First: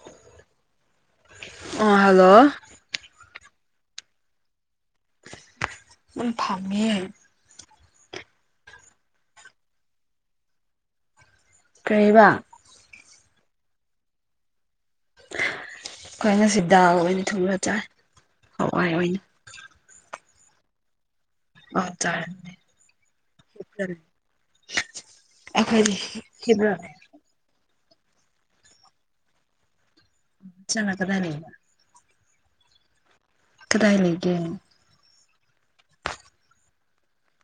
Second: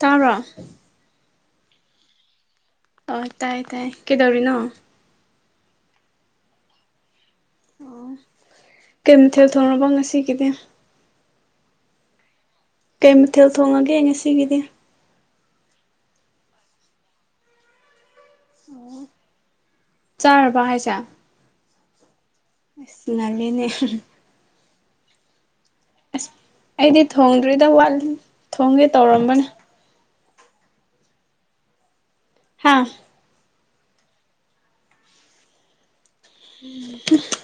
ꯇꯥꯕ꯭ꯔꯣ ꯑꫭ ꯍꯜꯂꯣ ꯑꯣ ꯇꯥꯏ ꯇꯥꯏ ꯀꯩꯗꯧꯔꯤꯅꯣ ꯑꯗꯨꯝ ꯐꯝꯃꯦꯌꯦ ꯑꯣ ꯀꯩ ꯃꯊꯦꯜ ꯊꯣꯡꯔꯕ ꯉꯁꯤꯒꯤꯗꯤ꯫ ꯀꯔꯤꯕ ꯀꯩ ꯃꯊꯦꯜ ꯊꯣꯡꯉꯒꯦ ꯉꯁꯤꯒꯤꯗꯤ ꯑꯩꯈꯣꯏ ꯉꯁꯤ ꯗꯥꯜ ꯑꯣꯏꯅ ꯊꯣꯡꯉ ꯆꯥꯏ꯫ ꯍꯋꯥꯏ ꯎꯝ ꯑꯣꯏꯅ ꯆꯥꯔꯕ ꯍꯥꯏꯁꯦ ꯑꯣ ꯆꯥꯔꯝꯅꯦ ꯑꯁ ꯉꯜꯂꯤꯅꯦ [unintelligible] ꯑꯩꯈꯣꯏ ꯍꯤꯕ꯭ꯔ ꯑꯩꯗꯤ ꯊꯣꯡꯗ꯭ꯔꯤꯗ ꯋꯥꯠꯂꯤ ꯊꯣꯡꯒꯦ ꯇꯧꯔꯝꯕꯅꯦ ꯆꯪꯉ ꯀꯗꯥꯏ ꯂꯩꯔꯤꯕ ꯍꯥꯥ ꯀꯗꯥꯏ ꯂꯩꯒꯦ [unintelligible]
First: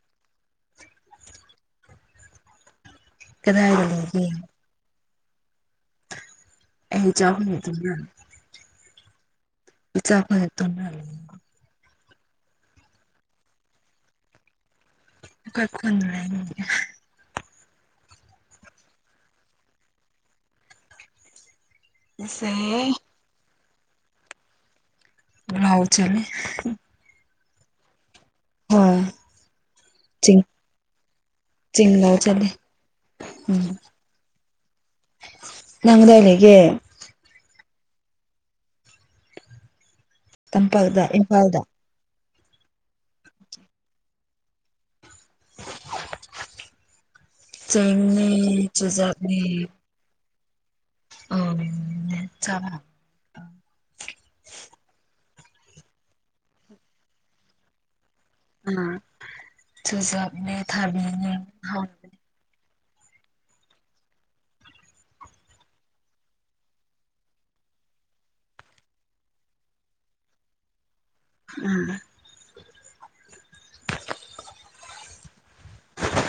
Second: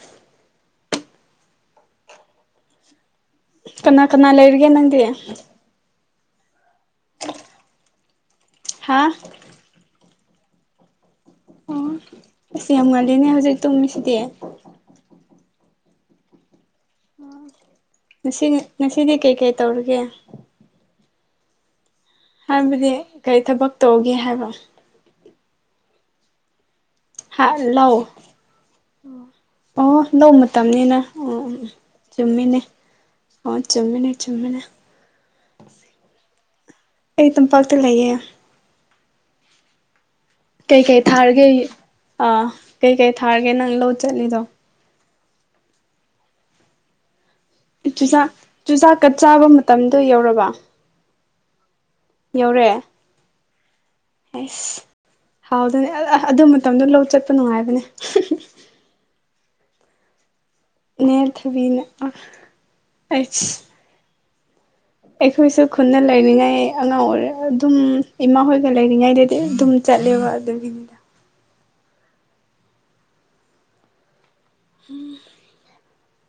ꯀꯗꯥꯏꯗ ꯀꯅꯥ ꯂꯩꯒꯦ ꯀꯅꯥ ꯂꯩꯔꯤꯒꯦ ꯅꯪꯗꯤ ꯑꯩ ꯏꯆꯥ ꯑꯍꯨꯝꯒ ꯇꯨꯝꯔ ꯍꯥꯥ ꯏꯆꯥ ꯑꯍꯨꯝꯒ ꯇꯨꯝꯔ ꯂꯩ ꯑꫭ ꯑꯁ ꯌꯥꯝ ꯉꯜꯂꯤꯅꯦ ꯍꯧꯖꯤꯛ ꯇꯨꯝꯃꯤꯁꯤꯗꯦ꯫ [unintelligible] ꯉꯁꯤꯉ ꯉꯁꯤꯗꯤ ꯀꯩꯀꯩ ꯇꯧꯔꯒꯦ ꯑꯩꯁꯦ ꯍꯥꯏꯕꯗꯤ ꯀꯔꯤ ꯊꯕꯛ ꯇꯧꯒꯦ ꯍꯥꯏꯕ ꯂꯥꯎ ꯆꯠꯂꯤ ꯍꯥ ꯂꯧ ꯍꯣꯏ ꯑꯣ ꯂꯧ ꯆꯤꯡ ꯃꯇꯝꯅꯤꯅ ꯑꯣ ꯑꫭ ꯎꯝ ꯆꯤꯡ ꯂꯧ ꯆꯠꯂꯦ ꯆꯨꯝꯃꯤꯅꯦ ꯑꯣ ꯎꯝ ꯆꯨꯝꯃꯦꯅꯦ ꯆꯨꯝꯃꯦꯅꯦ ꯅꯪ ꯀꯗꯥꯏ ꯂꯩꯒꯦ ꯑꯩ ꯇꯝꯄꯥꯛꯇ ꯂꯩꯌꯦ ꯀꯩꯀꯩ ꯇꯝꯄꯥꯛꯇ ꯊꯥꯔꯒꯦ ꯏꯝꯐꯥꯜꯗ ꯑꯥ ꯀꯩꯀꯩ ꯊꯥꯔꯒꯦ ꯅꯪ ꯂꯧꯣ ꯆꯠꯂꯤꯗꯣ ꯆꯅꯤ ꯆꯨꯖꯥꯛꯅꯤ ꯑꯗꯨ ꯌꯧꯔꯕ ꯎꯝ ꯌꯧꯔꯦ ꯑꯦꯁ ꯍꯥꯎꯗꯅꯦ ꯑꯗꯨ ꯃꯇꯝꯗꯣ ꯂꯧ ꯆꯠꯄ ꯅꯨꯡꯉꯥꯏꯕꯅꯦ ꯑ ꯆꯨꯖꯛ ꯏꯅꯦꯊꫭꯏꯕꯤꯅ ꯑꯥ ꯍꯩꯁ ꯑꯩꯈꯣꯏꯁꯨ ꯈꯨꯟꯗ ꯂꯩꯔꯤꯉꯩ ꯑꯉꯥꯡ ꯑꯣꯏꯔ ꯑꯗꯨꯝ ꯏꯃꯥ ꯍꯣꯏꯒ ꯂꯩꯔꯤꯉꯩꯗꯗꯤ ꯑꯗꯨꯝ ꯆꯠꯂꯦꯕ ꯑꯗꯨꯒꯤ ꯎꯝ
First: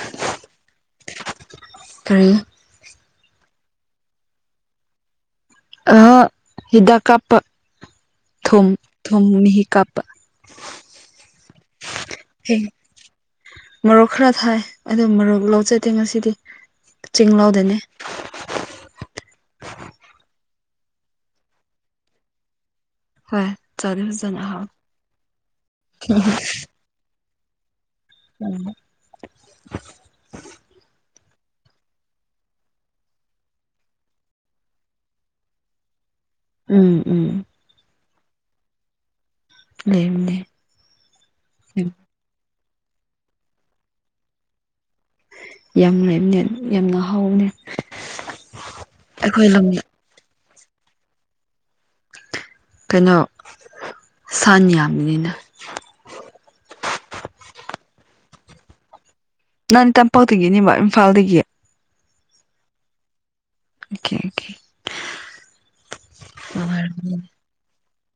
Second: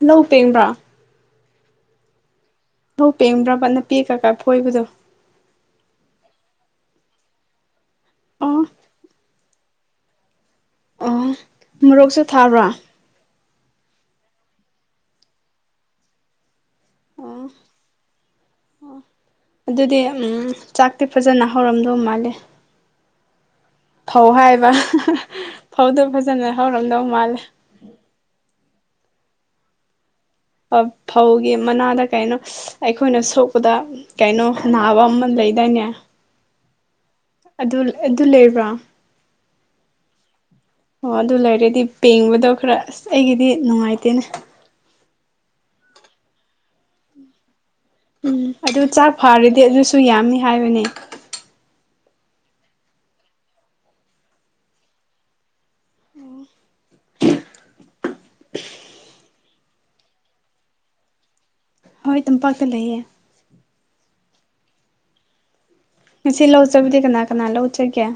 ꯂꯧ ꯄꯦꯡꯕꯥꯔꯥ ꯀꯔꯤ ꯂꯧ ꯄꯦꯡꯕ꯭ꯔꯥꯕ ꯅꯄꯤ ꯈꯔꯒ ꯈꯔꯒ ꯐꯣꯏꯕꯗꯣ ꯑ ꯍꯤꯗꯥꯛ ꯀꯥꯄ ꯑꯣ ꯊꯨꯝ ꯊꯨꯝ ꯃꯤꯍꯤ ꯀꯥꯞꯄꯥ ꯑꯣ ꯃꯣꯔꯣꯛꯁꯨ ꯊꯥꯕ꯭ꯔꯥ ꯃꯔꯣꯔꯣꯛ ꯈꯔ ꯊꯥꯏ ꯑꯗꯨ ꯃꯔꯣꯛ ꯂꯧꯆꯠꯇ‌ꯦ ꯉꯁꯤꯗꯤ ꯆ‌ꯦꯡ ꯑꯣ ꯂꯧꯗ‌ꯦꯅꯤ ꯑꯗꯨꯗꯤ ꯎꯝ ꯆꯥꯛꯇꯤ ꯐꯖꯅ ꯍꯧꯔꯝꯗꯧ ꯃꯥꯜꯂꯦ ꯍꯣꯏ ꯆꯥꯗꯤ ꯐꯧ ꯐꯖꯅ ꯍꯥꯎ ꯍꯥꯏꯕ ꯐꯧꯗꯣ ꯐꯖꯅ ꯍꯧꯔꯝꯗꯧ ꯃꯥꯜꯂꯦ ꯎꯝ [unintelligible] ꯐꯧꯒꯤ ꯃꯅꯥꯗ ꯀꯩꯅꯣ ꯑꯩꯈꯣꯏꯅ ꯁꯣꯛꯄꯗ ꯀꯩꯅꯣ ꯅꯥꯕ ꯑꯃ ꯂꯩꯗꯥꯏꯅꯦ ꯎꯝ ꯎꯝ ꯑꯗꯨ ꯑꯗꯨ ꯂꯩꯕ꯭ꯔꯥ ꯂꯩꯕꯅꯦ ꯑꯣ ꯑꯗꯨ ꯂꯩꯔꯗꯤ ꯄꯦꯡꯕꯗꯣ ꯈꯔ ꯑꯁ ꯑꯩꯒꯤꯗꯤ ꯅꯨꯡꯉꯥꯏꯇꯦꯅꯦ ꯌꯥꯝ ꯂꯩꯥꯕꯅꯦ ꯌꯥꯝꯅ ꯍꯥꯎꯕꯅꯦ ꯎꯝ ꯑꯗꯨ ꯆꯥꯛ ꯑꯩꯈꯣꯏ ꯐꯥꯔꯗꯤ ꯂꯝꯗ ꯑꯗꯨꯁꯨ ꯌꯥꯝꯅꯤ ꯍꯥꯏꯕꯅꯦ ꯀꯩꯅꯣ ꯁꯟ ꯌꯥꯝꯕꯅꯤꯅ ꯅꯪ ꯇꯝꯄꯥꯛꯇꯒꯤꯅꯦꯕ ꯏꯝꯐꯥꯜꯗꯒꯤ ꯍꯣꯏ ꯇꯝꯄꯥꯛꯇ ꯂꯩꯌꯦ ꯑꯣꯀꯦ ꯑꯣꯀꯦ [unintelligible] ꯉꯁꯤ ꯂꯧ ꯆꯠꯄꯗꯤ ꯅꯨꯡꯉꯥꯏꯔꯝꯅꯤ ꯀꯅꯥ ꯀꯅꯥ ꯂꯧ ꯆꯠꯀ‌ꯦ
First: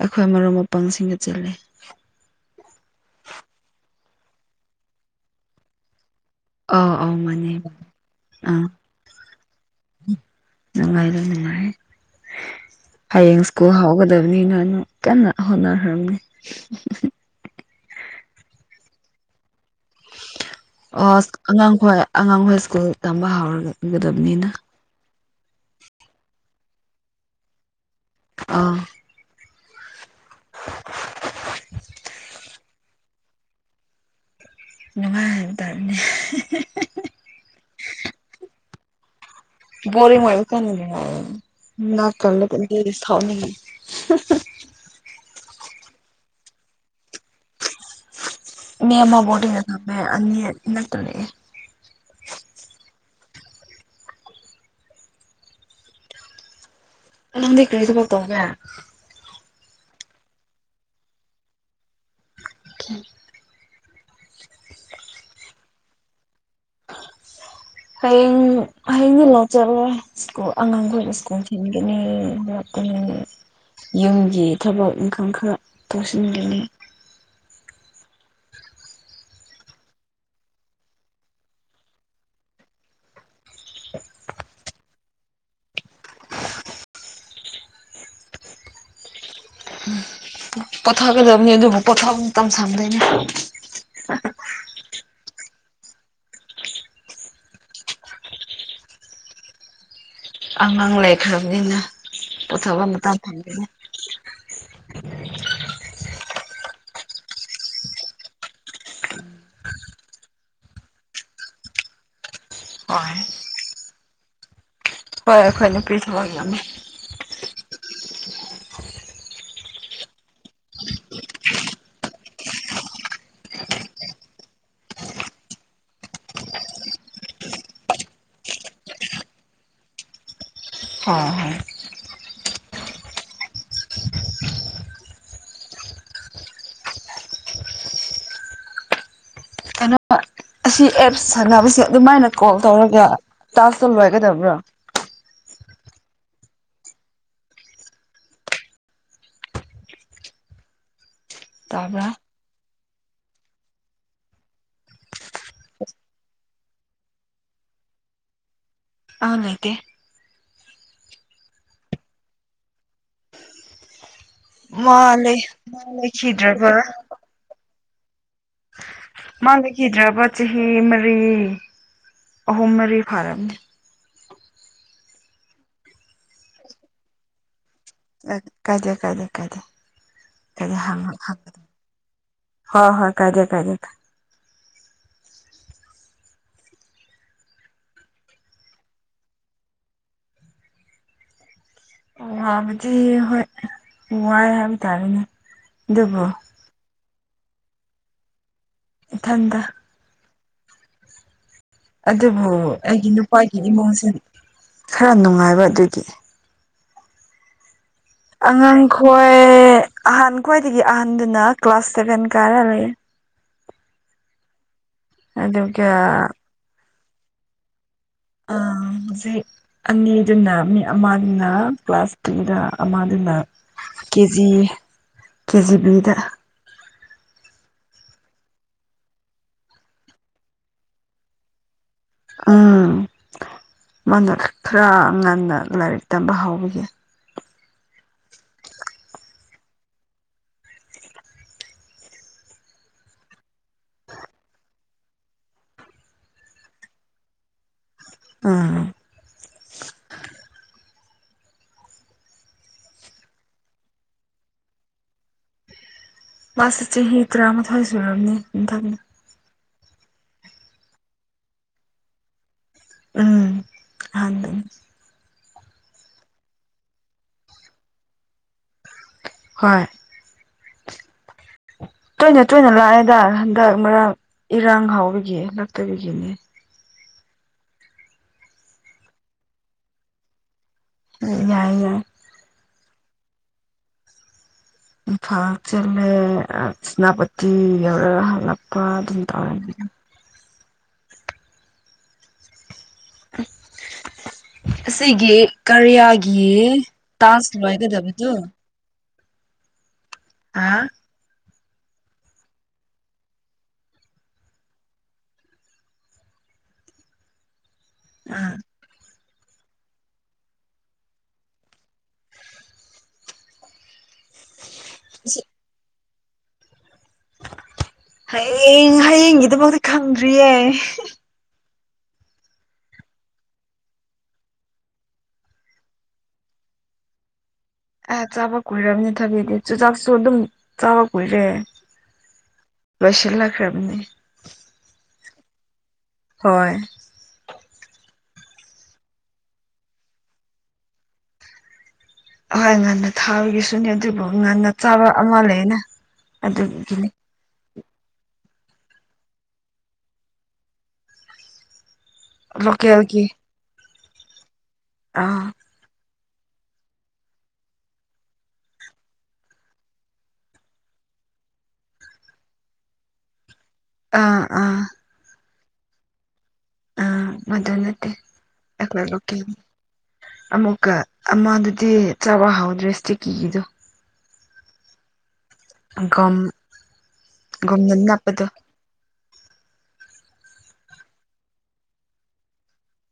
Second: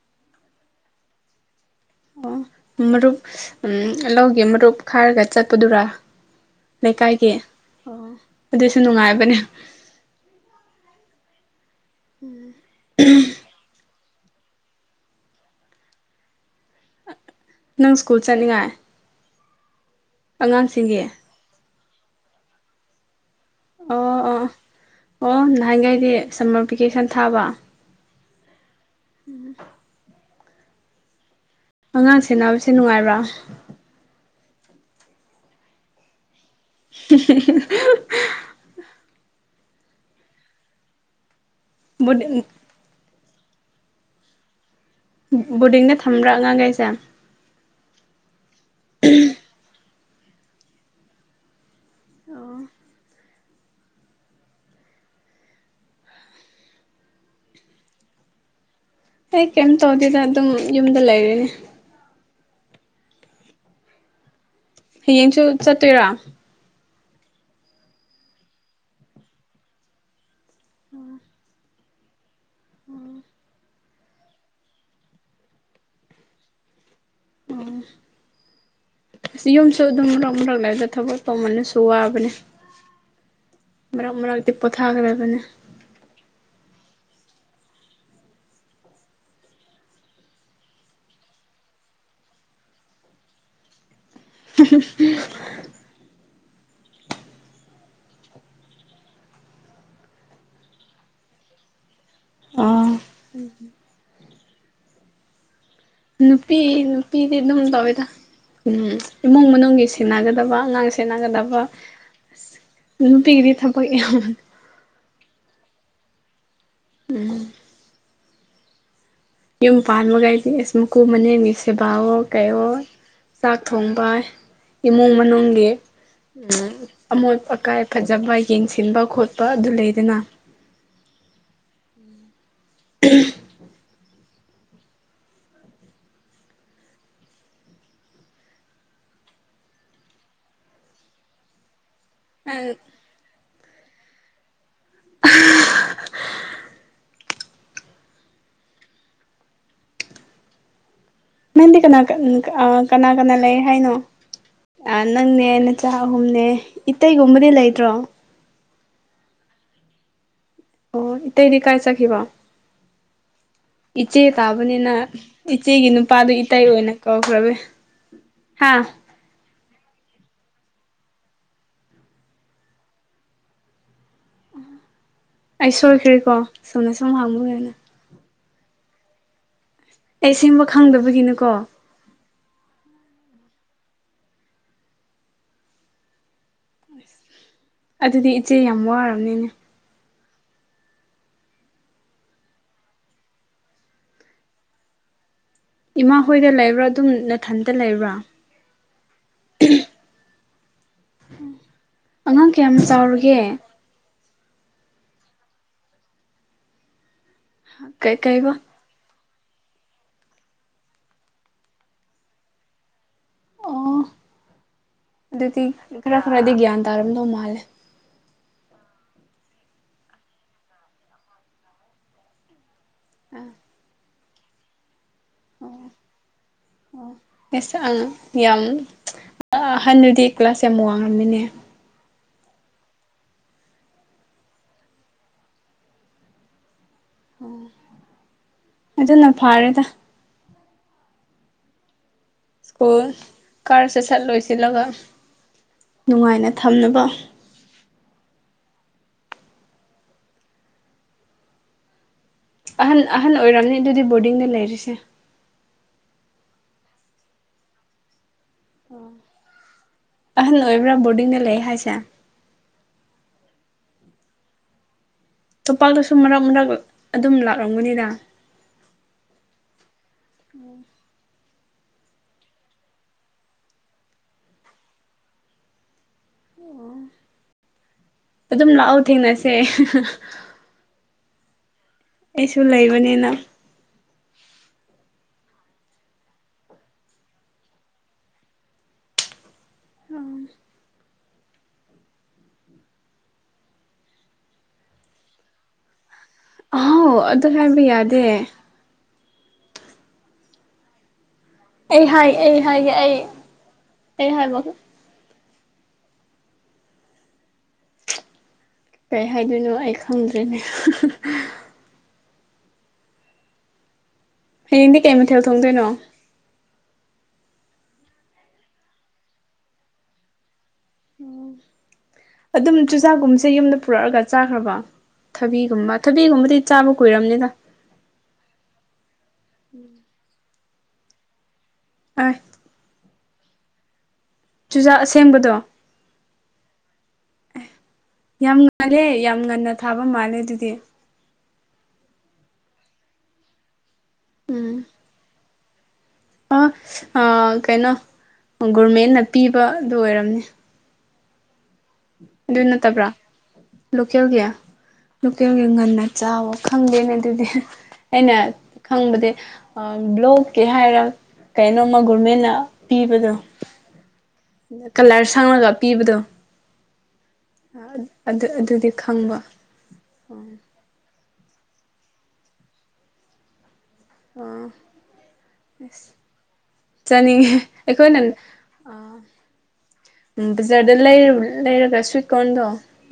ꯑꯩꯈꯣꯏ ꯃꯔꯨꯞ ꯃꯄꯥꯡꯁꯤꯡꯒ ꯆꯠꯂꯤ ꯑꯣ ꯃꯔꯨꯞ ꯂꯧꯒꯤ ꯃꯔꯨꯞ ꯈꯥꯏꯔꯒ ꯆꯠꯄꯗꯨꯔꯥ ꯑꯥꯎ ꯑꯥꯎ ꯂꯩꯀꯥꯏꯒꯤ ꯃꯥꯅꯦ ꯑꯣ ꯑꯥ ꯑꯗꯨꯁꯨ ꯅꯨꯡꯉꯥꯏꯕꯅꯦ ꯅꯨꯡꯉꯥꯏꯔꯦ ꯅꯨꯡꯉꯥꯏꯌ‌ꯦ ꯍꯌꯦꯡ ꯁ꯭ꯀꯨꯜ ꯍꯥꯎꯒꯗ ꯕꯅꯤꯅꯅ [unintelligible] ꯀꯟꯅ ꯍꯣꯠꯅꯈ꯭ꯔꯕꯅꯤ ꯅꯪ ꯁ꯭ꯀꯨꯜ ꯆꯠꯅꯤꯡꯉꯥꯏ ꯑꯉꯥꯡ ꯑꯁ ꯑꯉꯥꯡꯈꯣꯏ ꯑꯉꯥꯡꯈꯣꯏ ꯁ꯭ꯀꯨꯜ ꯇꯝꯕ ꯍꯧꯔ ꯑꯣ ꯑꯣ ꯑꯣ ꯅꯍꯥꯟꯈꯩꯗꯤ ꯁꯝꯃꯔ ꯚꯦꯀꯦꯁꯟ ꯊꯥꯕ ꯑꯥ ꯎꯝ [inaudible] [unintelligible] ꯑꯉꯥꯡ ꯁꯦꯅꯕꯁꯦ ꯅꯨꯡꯉꯥꯏꯕ꯭ꯔꯥ ꯅꯨꯡꯉꯥꯏ ꯍꯥꯏ ꯇꯥꯕꯅꯦ ꯍꯝꯃ ꯍꯝꯃ [unintelligible] ꯕꯣꯔꯤꯡ ꯑꯣꯏ [unintelligible] ꯌꯨꯝ ꯊꯣꯛꯅꯤꯡꯉꯦ [unintelligible] ꯕꯣꯔꯗꯤꯡꯗ ꯊꯥꯝꯕ꯭ꯔꯥ ꯑꯉꯥꯡ ꯒꯩꯁꯦ ꯃꯤ ꯑꯃꯃ ꯕꯣꯔꯗꯤꯡꯗ ꯊꯝꯃꯦ ꯑꯅꯤ ꯏꯅꯥꯛꯇ ꯂꯩꯌ‌ꯦ ꯑꯣ ꯅꯪꯗꯤ ꯀꯔꯤ ꯊꯕꯛ ꯇꯧꯒꯦ ꯑꯩ ꯀꯩꯝ ꯇꯧꯗꯦꯗ ꯑꯗꯨꯝ ꯌꯨꯝꯗ ꯂꯩꯔꯤꯅꯦ ꯑꯣ [unintelligible] ꯍꯌꯦꯡꯁꯨ ꯆꯠꯇꯣꯏꯔꯥ ꯍꯌꯦꯡ ꯍꯌꯦꯡꯗꯤ ꯂꯧꯆꯠꯂꯣꯏ ꯁ꯭ꯀꯨꯜ ꯑꯉꯥꯡꯈꯣꯏ ꯁ꯭ꯀꯨꯜ ꯊꯤꯟꯒꯅꯤ [unintelligible] ꯌꯨꯝꯒꯤ ꯊꯕꯛ ꯏꯪꯈꯥꯡ ꯈꯔ ꯇꯧꯁꯤꯟꯒꯅꯤ ꯎꯝ ꯌꯨꯝꯁꯨ ꯑꯗꯨꯝ ꯃꯔꯛ ꯃꯔꯛ ꯂꯩꯗ ꯊꯕꯛ ꯇꯧꯃꯜꯂꯁꯨ ꯋꯥꯕꯅꯦ ꯃꯔꯛ ꯃꯔꯛꯇꯤ ꯄꯣꯊꯥꯒꯗꯕꯅꯦ ꯄꯣꯊꯛꯒꯗꯕꯅꯤ ꯑꯗꯨꯕꯨ ꯄꯣꯊꯥꯕ ꯃꯇꯝ ꯁꯪꯗꯦꯅꯦ ꯍꯨꯝ ꯍꯨ ꯑꯉꯥꯡ ꯂꯩꯈ꯭ꯔꯕꯅꯤꯅ ꯄꯣꯊꯥꯕ ꯑꯣ ꯃꯇꯝ ꯐꯪꯗꯦ ꯅꯨꯄꯤ ꯅꯨꯄꯤꯗꯤ ꯑꯗꯨꯝ ꯇꯧꯋꯦꯗ ꯎꯝ ꯏꯃꯨꯡ ꯃꯅꯨꯡꯒꯤ ꯁꯦꯟꯅꯒꯗꯕ ꯑꯉꯥꯡ ꯁꯦꯟꯅꯒꯗꯕ ꯑꯁ ꯍꯣꯏ ꯅꯨꯄꯤꯒꯤꯗꯤ ꯊꯕꯛ ꯌꯥꯝ ꯍꯣꯏ ꯑꯩꯈꯣꯏ ꯅꯨꯄꯤ ꯊꯕꯛ ꯌꯥꯝꯃ‌ꯦ ꯌꯨꯝ ꯄꯥꯟꯕꯒꯥꯏꯗꯤ ꯏꯁ ꯃꯨꯀꯨ ꯃꯅꯦꯝ ꯒꯤ ꯁꯦꯕꯥꯋꯣ ꯀꯩꯋꯣ ꯆꯥꯛ ꯊꯣꯡꯕ ꯏꯃꯨꯡ ꯃꯅꯨꯡꯒꯤ ꯑꯝ ꯑꯃꯣꯠ ꯑꯀꯥꯏ ꯐꯖꯕ ꯌꯦꯡꯁꯤꯟꯕ ꯈꯣꯠꯄ ꯑꯗꯨ ꯂꯩꯗꯅ [inaudible] [unintelligible] ꯀꯩꯅꯣꯄ ꯑꯁꯤ ꯑꯦꯞ ꯁꯥꯟꯅꯕꯁꯦ ꯑꯗꯨꯃꯥꯏꯅ ꯀꯣꯜ ꯇꯧꯔꯒ ꯇꯥꯛꯁ ꯂꯣꯏꯒꯗꯕ꯭ꯔꯣ ꯅꯪꯗꯤ ꯀꯅꯥ ꯇꯥꯕ꯭ꯔꯥ ꯀ ꯑ ꯀꯅꯥ ꯀꯅꯥ ꯂꯩꯌꯦ ꯍꯥꯏꯅꯣ ꯅꯪꯅꯦ ꯅꯆꯥ ꯑꯍꯨꯝꯅꯦ ꯏꯇꯩꯒꯨꯝꯕꯗꯤ ꯂꯩꯇꯔꯣ ꯑꯝ ꯂꯩꯇ‌ꯦ ꯑꯣ ꯏꯇꯩꯗꯤ ꯀꯥꯏ ꯆꯈꯤꯕꯣ ꯏꯆꯦ ꯇꯥꯕꯅꯤꯅ ꯃꯥ ꯂꯩ ꯏꯆꯦꯒꯤ ꯅꯨꯄꯥꯗꯨ ꯏꯇꯩ ꯂꯩꯈꯤꯗ꯭ꯔꯕ ꯑꯣꯏꯅ ꯀꯧꯈꯔꯕꯤ ꯍꯥ ꯃꯥꯡꯀꯤꯗ꯭ꯔꯕ ꯆꯍꯤ ꯃꯔꯤ ꯑꯍꯨꯝ ꯃꯔꯤ ꯐꯥꯔꯝꯅꯤ ꯑꯩ ꯁꯣꯏꯈ꯭ꯔꯦꯀꯣ ꯆꯨꯝꯅ ꯁꯨꯝ ꯍꯪꯕꯅꯦ ꯑꯁ ꯀꯥꯏꯗꯦꯗ [unintelligible] ꯑꯩ ꯁꯦꯝꯕ ꯈꯪꯗꯕꯒꯤꯅꯤꯀꯣ ꯍꯣꯏ ꯍꯣꯏ ꯀꯥꯏꯗ‌ꯦ ꯀꯥꯏꯗ‌ꯦꯗ ꯑꯗꯨꯗꯤ ꯏꯆꯦ ꯌꯥꯝ ꯋꯥꯔꯝꯅꯤꯅꯦ ꯎ ꯍꯥꯅꯗꯤ ꯍꯣꯏ ꯋꯥꯏ ꯍꯥꯏꯕ ꯇꯥꯔꯦꯅꯦ ꯏꯃꯥ ꯑꯗꯨꯕꯨ ꯍꯣꯏꯗ ꯂꯩꯕ꯭ꯔꯥ ꯑꯗꯨꯝ ꯅꯥꯊꯟꯇ ꯂꯩꯕ꯭ꯔꯥ ꯏꯊꯟꯗ [inaudible] ꯑꯗꯨꯕꯨ ꯀꯌꯥꯝ ꯑꯩꯒꯤ ꯆꯥꯎꯔꯒꯦ ꯅꯨꯄꯥꯒꯤ ꯏꯃꯨꯡꯁꯦ ꯈꯔ ꯅꯨꯡꯉꯥꯏꯕ ꯑꯗꯨꯒꯤ ꯀꯩ ꯀꯩ ꯑꯉꯥꯡꯈꯣꯏ ꯑꯍꯥꯟ ꯈ꯭ꯋꯥꯏꯗꯒꯤ ꯑꯍꯟꯗꯨꯅ ꯀ꯭ꯂꯥꯁ ꯁꯦꯚꯦꯟ ꯀꯥꯔ ꯂꯩꯌꯦ ꯑꯣ ꯑꯗꯨꯗꯤ ꯑꯗꯨꯒ ꯈꯔ ꯈꯔꯗꯤ ꯒ꯭ꯌꯥꯟ ꯇꯥꯔꯝꯗꯧ ꯃꯥꯜꯂꯦ ꯍꯧꯖꯤꯛ ꯑꯅꯤꯗꯨꯅ ꯃꯤ ꯑꯃꯗꯨꯅ ꯀ꯭ꯂꯥꯁ ꯑꯗꯨꯗ ꯑꯃꯗꯨꯅ ꯀꯦꯖꯤ ꯀꯦꯖꯤ ꯗ [inaudible] ꯑꯦꯁ ꯑꯪ ꯌꯥꯝ ꯑꯍꯟꯗꯨꯗꯤ ꯀ꯭ꯂꯥꯁ ꯌꯥꯝ ꯋꯥꯡꯂꯝꯃꯤꯅꯦ ꯎꯝ ꯃꯥꯅ ꯈ꯭ꯔꯥ ꯉꯟꯅ ꯂꯥꯏꯔꯤꯛ ꯇꯝꯕ ꯍꯧꯕꯒꯤ ꯑꯝ ꯑꯗꯨꯅ ꯐꯥꯔꯦꯗ ꯁ꯭ꯀꯨꯜ ꯀꯥꯔꯁꯦ ꯁꯠ ꯂꯣꯏꯁꯤꯜꯂꯒ ꯅꯨꯡꯉꯥꯏꯅ ꯊꯝꯅꯕ ꯑꯥ ꯑꯍꯟ ꯑꯍꯜ ꯑꯣꯏꯔꯝꯅꯤ ꯑꯗꯨꯗꯤ ꯕꯣꯔꯗꯤꯡꯗ ꯂꯩꯔꯤꯁꯦ ꯃꯥꯁꯦ ꯆꯍꯤ ꯇꯔꯥꯃꯥꯊꯣꯏ ꯁꯨꯔꯕꯅꯤ ꯃꯊꯪꯪ ꯑꯍꯟ ꯑꯣꯏꯕ꯭ꯔꯥ ꯕꯣꯔꯗꯤꯡꯗ ꯂꯩ ꯍꯥꯏꯁꯦ ꯎꯝ ꯑꯍꯟꯗꯨꯅꯤ ꯇꯣꯄꯥꯛꯇꯁꯨ ꯃꯔꯛ ꯃꯔꯛ ꯑꯗꯨꯝ ꯂꯥꯛꯔꯝꯒꯅꯤꯗ ꯍꯣꯏ ꯇꯣꯏꯅ ꯇꯣꯏꯅ ꯂꯥꯛꯑꯦꯗ ꯍꯟꯗꯛ ꯃꯔꯥꯛ ꯏꯔꯥꯡ ꯍꯥꯎꯕꯒꯤ ꯂꯛꯇꯕꯒꯤꯅꯦ ꯑꯣ ꯑꯗꯨꯝ ꯂꯥꯛꯑꯣ ꯊꯦꯡꯅꯁꯦ ꯑꯝ ꯌꯥꯏ ꯌꯥꯏ ꯑꯩꯁꯨ ꯂꯩꯕꯅꯤꯅ ꯏꯝꯐꯥꯜ ꯆꯜꯂꯦ ꯁꯦꯅꯥꯄꯇꯤ ꯌꯧꯔꯒ ꯍꯜꯂꯛꯄ ꯑꯗꯨꯝ ꯇꯧꯔꯦ ꯎꯝ ꯑꯁꯤꯒꯤ ꯀꯔꯤꯌꯥꯒꯤ ꯑꯥꯎ ꯑꯗꯨ ꯇꯥꯁ ꯍꯥꯏꯕ ꯌꯥꯗꯦ ꯂꯣꯏꯒꯗꯕꯗꯣ ꯍꯥꯥ ꯑꯩ ꯍꯥꯏ ꯑꯩ ꯍꯥꯏꯒꯦ ꯑꯩ ꯑꯩ ꯍꯥꯏꯕ ꯑꯥ ꯀꯩ ꯍꯥꯏꯗꯣꯏꯅꯣ ꯑꯩ ꯈꯪꯗ꯭ꯔꯦꯅꯦ ꯍꯌꯦꯡꯗꯤ ꯀꯩ ꯃꯊꯦꯜ ꯊꯣꯡꯗꯣꯏꯅꯣ ꯍꯌꯦꯡ ꯍꯌꯦꯡꯒꯤꯗꯃꯛꯇꯤ ꯈꯪꯗ꯭ꯔꯤꯌꯦ ꯑꯗꯨꯝ ꯆꯨꯖꯥꯛꯀꯨꯝꯕꯁꯦ ꯌꯨꯝꯗ ꯄꯨꯔꯛꯑꯒ ꯆꯥꯈ꯭ꯔꯕ ꯊꯕꯤꯒꯨꯝꯕ ꯊꯕꯤꯒꯨꯝꯕꯗꯤ ꯆꯥꯕ ꯀꯨꯏꯔꯝꯅꯤꯗ ꯑꯦ ꯆꯥꯕ ꯀꯨꯏꯔꯕꯅꯦ ꯊꯕꯤꯗꯤ ꯆꯨꯖꯥꯛꯁꯨ ꯑꯗꯨꯝ ꯆꯥꯕ ꯀꯨꯏꯔꯦ ꯑꯥꯏ ꯂꯣꯏꯁꯤꯜꯂꯛꯈ꯭ꯔꯕꯅꯤ ꯆꯨꯖꯥꯛ ꯑꯁꯦꯡꯕꯗꯣ ꯍꯣꯏ ꯑꯦ ꯌꯥꯝ ꯉꯜꯂꯦ ꯌꯥꯝ ꯉꯟꯅ ꯊꯥꯕ ꯃꯥꯜꯂꯦ ꯑꯗꯨꯗꯤ ꯍꯣꯏ ꯉꯟꯅ ꯊꯥꯕꯒꯤꯁꯨꯅꯦ ꯑꯗꯨꯕꯨ ꯉꯟꯅ ꯎꯝ ꯆꯥꯕ ꯑꯃ ꯂꯩꯅ ꯑꯣ ꯑꯗꯨꯒꯤꯅꯤ ꯑꯣ ꯀꯩꯅꯣ ꯒꯣꯔꯃꯦꯟꯅ ꯄꯤꯕꯗꯨ ꯑꯣꯏꯔꯝꯅꯤ ꯑꯗꯨ ꯅꯠꯇꯕ꯭ꯔꯥ ꯂꯣꯀꯦꯜꯒꯤ ꯂꯣꯀꯦꯜꯒꯤ ꯑꯥ ꯂꯣꯀꯦꯜꯒꯤ ꯉꯟꯅ ꯆꯥꯎꯋ ꯈꯪꯗꯦꯅꯦ ꯑꯗꯨꯗꯤ ꯑꯩꯅ ꯈꯪꯕꯗꯤ ꯑ ꯕ꯭ꯂꯣꯛꯀꯦ ꯍꯥꯏꯔ ꯀꯩꯅꯣꯝꯃ ꯒꯣꯔꯃꯦꯟꯅ ꯄꯤꯕꯗꯣ ꯑꯥ ꯑꯥ ꯑꯗ ꯀꯂꯔ ꯁꯪꯪꯂꯒ ꯄꯤꯕꯗꯣ ꯑꯥ ꯃꯗꯨ ꯑ ꯅꯠꯇꯦ ꯑꯗꯨ ꯑꯗꯨꯗꯤ ꯈꯪꯕ ꯑꯦꯛꯂꯣꯀꯦꯅꯤ ꯑꯃꯨꯛꯀ ꯑꯃꯗꯨꯗꯤ ꯆꯥꯕ ꯍꯥꯎꯗ꯭ꯔꯦ ꯁꯇꯤꯀꯤꯒꯤꯗꯣ ꯑꯣ ꯑꯁ ꯒꯝ ꯆꯥꯅꯤꯡꯉꯦ ꯒꯝꯅ ꯑꯩꯈꯣꯏꯅ ꯅꯞꯄꯗꯣ ꯎꯝ ꯕꯖꯥꯔꯗ ꯂꯩ ꯂꯩꯔꯒ ꯁ꯭ꯋꯤꯠ ꯀꯣꯟꯗꯣ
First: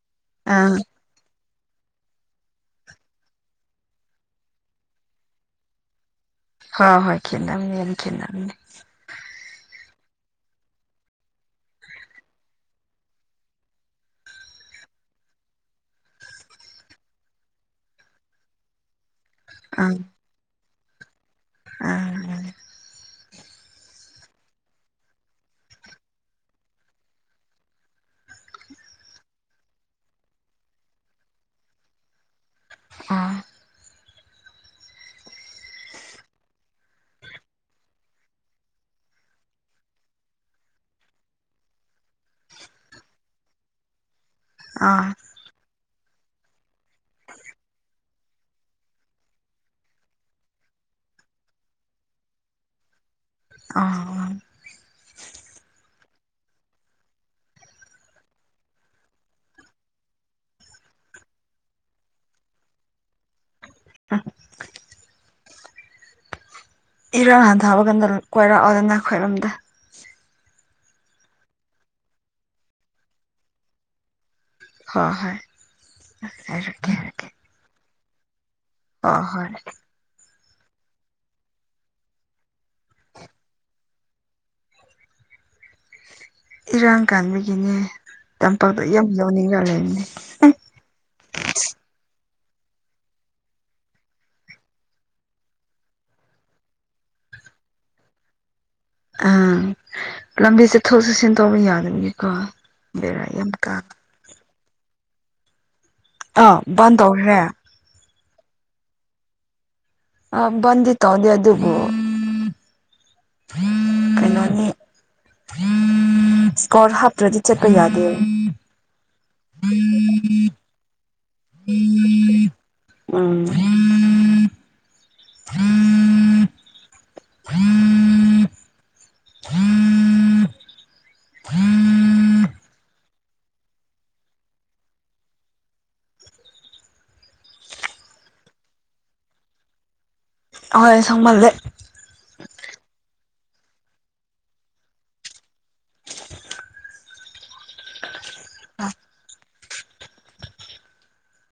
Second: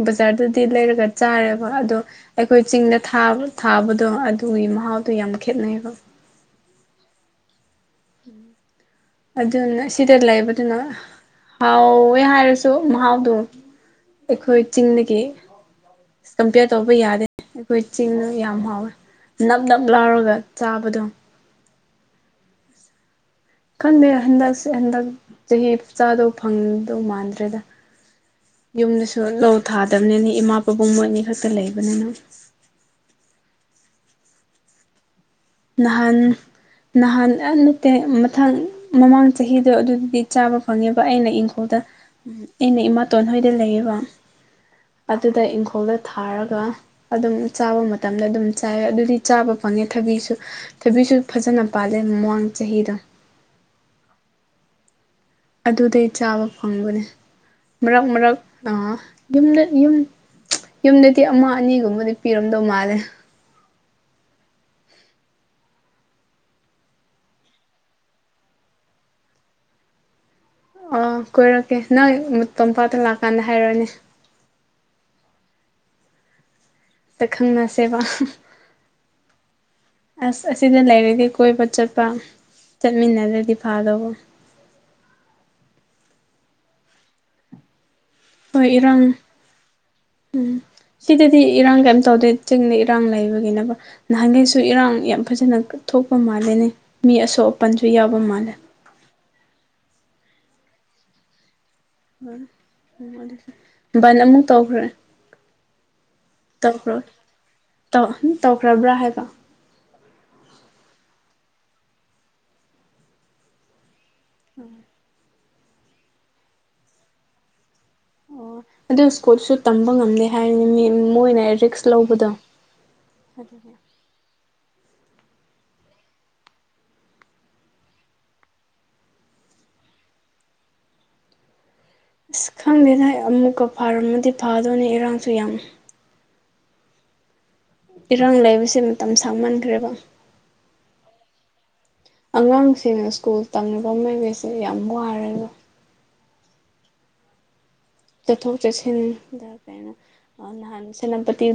ꯕꯖꯥꯔꯗꯗꯤ ꯑꯥ ꯂꯩꯔꯒ ꯆꯥꯔꯦꯕ ꯑꯗꯣ ꯑꯩꯈꯣꯏ ꯆꯤꯡꯗ ꯊꯥꯕ ꯊꯥꯕꯗꯣ ꯑꯗꯨꯒꯤ ꯃꯍꯥꯎꯗꯣ ꯌꯥꯝ ꯈꯦꯠꯅꯩꯕ ꯍ ꯍꯣꯏ ꯈꯦꯠꯅꯝꯅꯦ ꯌꯥꯝ ꯈꯦꯠꯅꯝꯅꯦ ꯑꯗꯨꯅ ꯁꯤꯗ ꯂꯩꯕꯗꯨꯅ ꯍꯥꯎꯋꯦ ꯍꯥꯏꯔꯁꯨ ꯃꯍꯥꯎꯗꯣ ꯑꯩꯈꯣꯏ ꯆꯤꯡꯗꯒꯤ ꯑꯁ ꯀꯝꯄꯤꯌꯔ ꯇꯧꯕ ꯌꯥꯗꯦ ꯑꯩꯈꯣꯏ ꯆꯤꯡꯗ ꯌꯥꯝ ꯍꯥꯎꯋꯦ ꯅꯞ ꯅꯞ ꯂꯥꯎꯔꯒ ꯆꯥꯕꯗꯣ ꯑꯥ ꯑꯥ ꯈꯟꯗꯦ ꯍꯟꯗꯛꯁꯦ ꯍꯟꯗꯛ ꯆꯍꯤ ꯆꯥꯗꯣ ꯐꯪꯗꯧ ꯃꯥꯟꯗ꯭ꯔꯦꯗ ꯌꯨꯝꯗꯁꯨ ꯂꯧ ꯊꯥꯗꯕꯅꯤꯅꯦ ꯏꯃꯥ ꯄꯥꯕꯨꯡ ꯃꯣꯏ ꯑꯅꯤ ꯈꯛꯇ ꯂꯩꯕꯅꯤꯅ ꯑꯥ ꯅꯍꯥꯟ ꯅꯍꯥꯟ ꯑꯦ ꯅꯠꯇꯦ ꯃꯊꯪ ꯃꯃꯥꯡ ꯆꯍꯤꯗꯣ ꯑꯗꯨꯗꯨꯗꯤ ꯆꯥꯕ ꯐꯪꯉꯦꯕ ꯑꯩꯅ ꯏꯪꯈꯣꯜꯗ ꯑꯩꯅ ꯏꯃꯥꯇꯣꯟꯍꯣꯏꯗ ꯂꯩꯌꯦꯕ ꯑꯥ ꯑꯗꯨꯗ ꯏꯪꯈꯣꯜꯗ ꯊꯥꯔꯒ ꯑꯗꯨꯝ ꯆꯥꯕ ꯃꯠ ꯃꯇꯝꯗ ꯑꯗꯨꯝ ꯆꯥꯏꯌꯦ ꯑꯗꯨꯗꯤ ꯆꯥꯕ ꯐꯪꯉꯦ ꯊꯕꯤꯁꯨ ꯊꯕꯤꯁꯨ ꯐꯖꯅ ꯄꯥꯜꯂꯦ ꯃꯃꯥꯡ ꯆꯍꯤꯗꯣ ꯑ ꯑꯗꯨꯗꯩ ꯆꯥꯕ ꯐꯪꯕꯅꯦ ꯃꯔꯛ ꯃꯔꯛ ꯑ ꯌꯨꯝꯗ ꯌꯨꯝ ꯌꯨꯝꯗꯗꯤ ꯑꯃ ꯑꯅꯤꯒꯨꯝꯕꯗꯤ ꯄꯤꯔꯝꯗꯧ ꯃꯥꯜꯂꯦ ꯑ ꯏꯔꯥꯡ ꯍꯟꯊꯕ ꯀꯥꯟꯗ ꯀꯣꯏꯔꯛꯑꫭꯗꯅ ꯑꯩꯈꯣꯏꯔꯣꯝꯗ ꯑ ꯀꯣꯏꯔꯛꯀꯦ ꯅꯪ ꯇꯝꯄꯥꯛꯇ ꯂꯥꯛꯀꯥꯟꯗ ꯍꯥꯏꯔꯣꯅꯦ ꯍꯣꯏ ꯍꯣꯏ ꯍꯥꯏꯔꯛꯀꯦ ꯇ ꯈꯪꯅꯁꯦꯕ ꯑ ꯍꯣꯏ ꯑꯁ ꯑꯁꯤꯗ ꯂꯩꯔꯗꯤ ꯀꯣꯏꯕ ꯆꯠꯄ ꯆꯠꯃꯤꯟꯅꯔꯗꯤ ꯐꯥꯗꯧꯕ ꯏꯔꯥꯡ ꯀꯟꯕꯒꯤꯅꯦ ꯍꯣꯏ ꯇꯝꯄꯥꯛꯇ ꯏꯔꯥꯡ ꯌꯥꯝ ꯌꯧꯅꯤꯡꯉ ꯂꯩꯕꯅꯦ ꯎꯝ ꯁꯤꯗꯗꯤ ꯏꯔꯥꯡ ꯀꯩꯝ ꯇꯧꯗꯦ ꯆꯤꯡꯗ ꯏꯔꯥꯡ ꯂꯩꯕꯒꯤꯅꯦꯕ ꯅꯍꯥꯟꯒꯩꯁꯨ ꯏꯔꯥꯡ ꯌꯥꯝ ꯐꯖꯅ ꯊꯣꯛꯄ ꯃꯥꯜꯂꯦꯅꯦ ꯃꯤ ꯑꯁꯣꯛ ꯑꯄꯟꯁꯨ ꯌꯥꯎꯕ ꯃꯥꯜꯂꯦ ꯑꯥ ꯂꯝꯕꯤ ꯆꯠꯊꯣꯛ ꯆꯠꯁꯤꯟ ꯇꯧꯕ ꯌꯥꯗꯕꯒꯤ ꯕꯥꯜ ꯑꯃꯨꯛ ꯇꯧꯈ꯭ꯔꯦ ꯇꯥꯎ ꯇꯧꯈ꯭ꯔꯣ ꯕꯟꯇꯧꯈ꯭ꯔꯦ ꯇꯧ ꯍꯝ ꯇꯧꯈ꯭ꯔꯕ꯭ꯔꯥ ꯍꯥꯏꯕ ꯑ ꯕꯟꯗꯤ ꯇꯧꯗꯦ ꯑꯗꯨꯕꯨ ꯀꯩꯅꯣꯅꯤ ꯏꯁꯀꯣꯔꯗ ꯍꯥꯞꯇ꯭ꯔꯗꯤ ꯆꯠꯄ ꯌꯥꯗꯦ ꯑꯣ ꯑꯗꯨ ꯁ꯭ꯀꯨꯜꯁꯨ ꯇꯝꯕ ꯉꯝꯗꯦ ꯍꯥꯏꯕꯅꯤ ꯃꯤ ꯃꯣꯏꯅ ꯔꯤꯛꯁ ꯂꯧꯕꯗꯣ ꯎꯝ ꯑꯁ ꯈꯪꯗꯦꯗ ꯑꯃꯨꯛꯀ ꯐꯔꯝꯃꯗꯤ ꯐꯥꯗꯣꯏꯅꯦ ꯏꯔꯥꯡꯁꯨ ꯌꯥꯝ ꯏꯔꯥꯡ ꯂꯩꯕꯁꯦ ꯃꯇꯝ ꯁꯥꯡꯃꯟꯈ꯭ꯔꯦꯕ ꯍꯣꯏ ꯁꯪꯃꯜꯂꯦ ꯑꯉꯥꯡꯁꯤꯡꯅ ꯁ꯭ꯀꯨꯜ ꯇꯝꯂꯤꯕ ꯃꯤꯒꯩꯁꯦ ꯌꯥꯝ ꯋꯥꯔꯦꯗ ꯆꯠꯊꯣꯛ ꯆꯠꯁꯤꯟꯗ ꯀꯩꯅꯣ ꯅꯍꯥꯟ ꯁꯦꯅꯥꯄꯇꯤ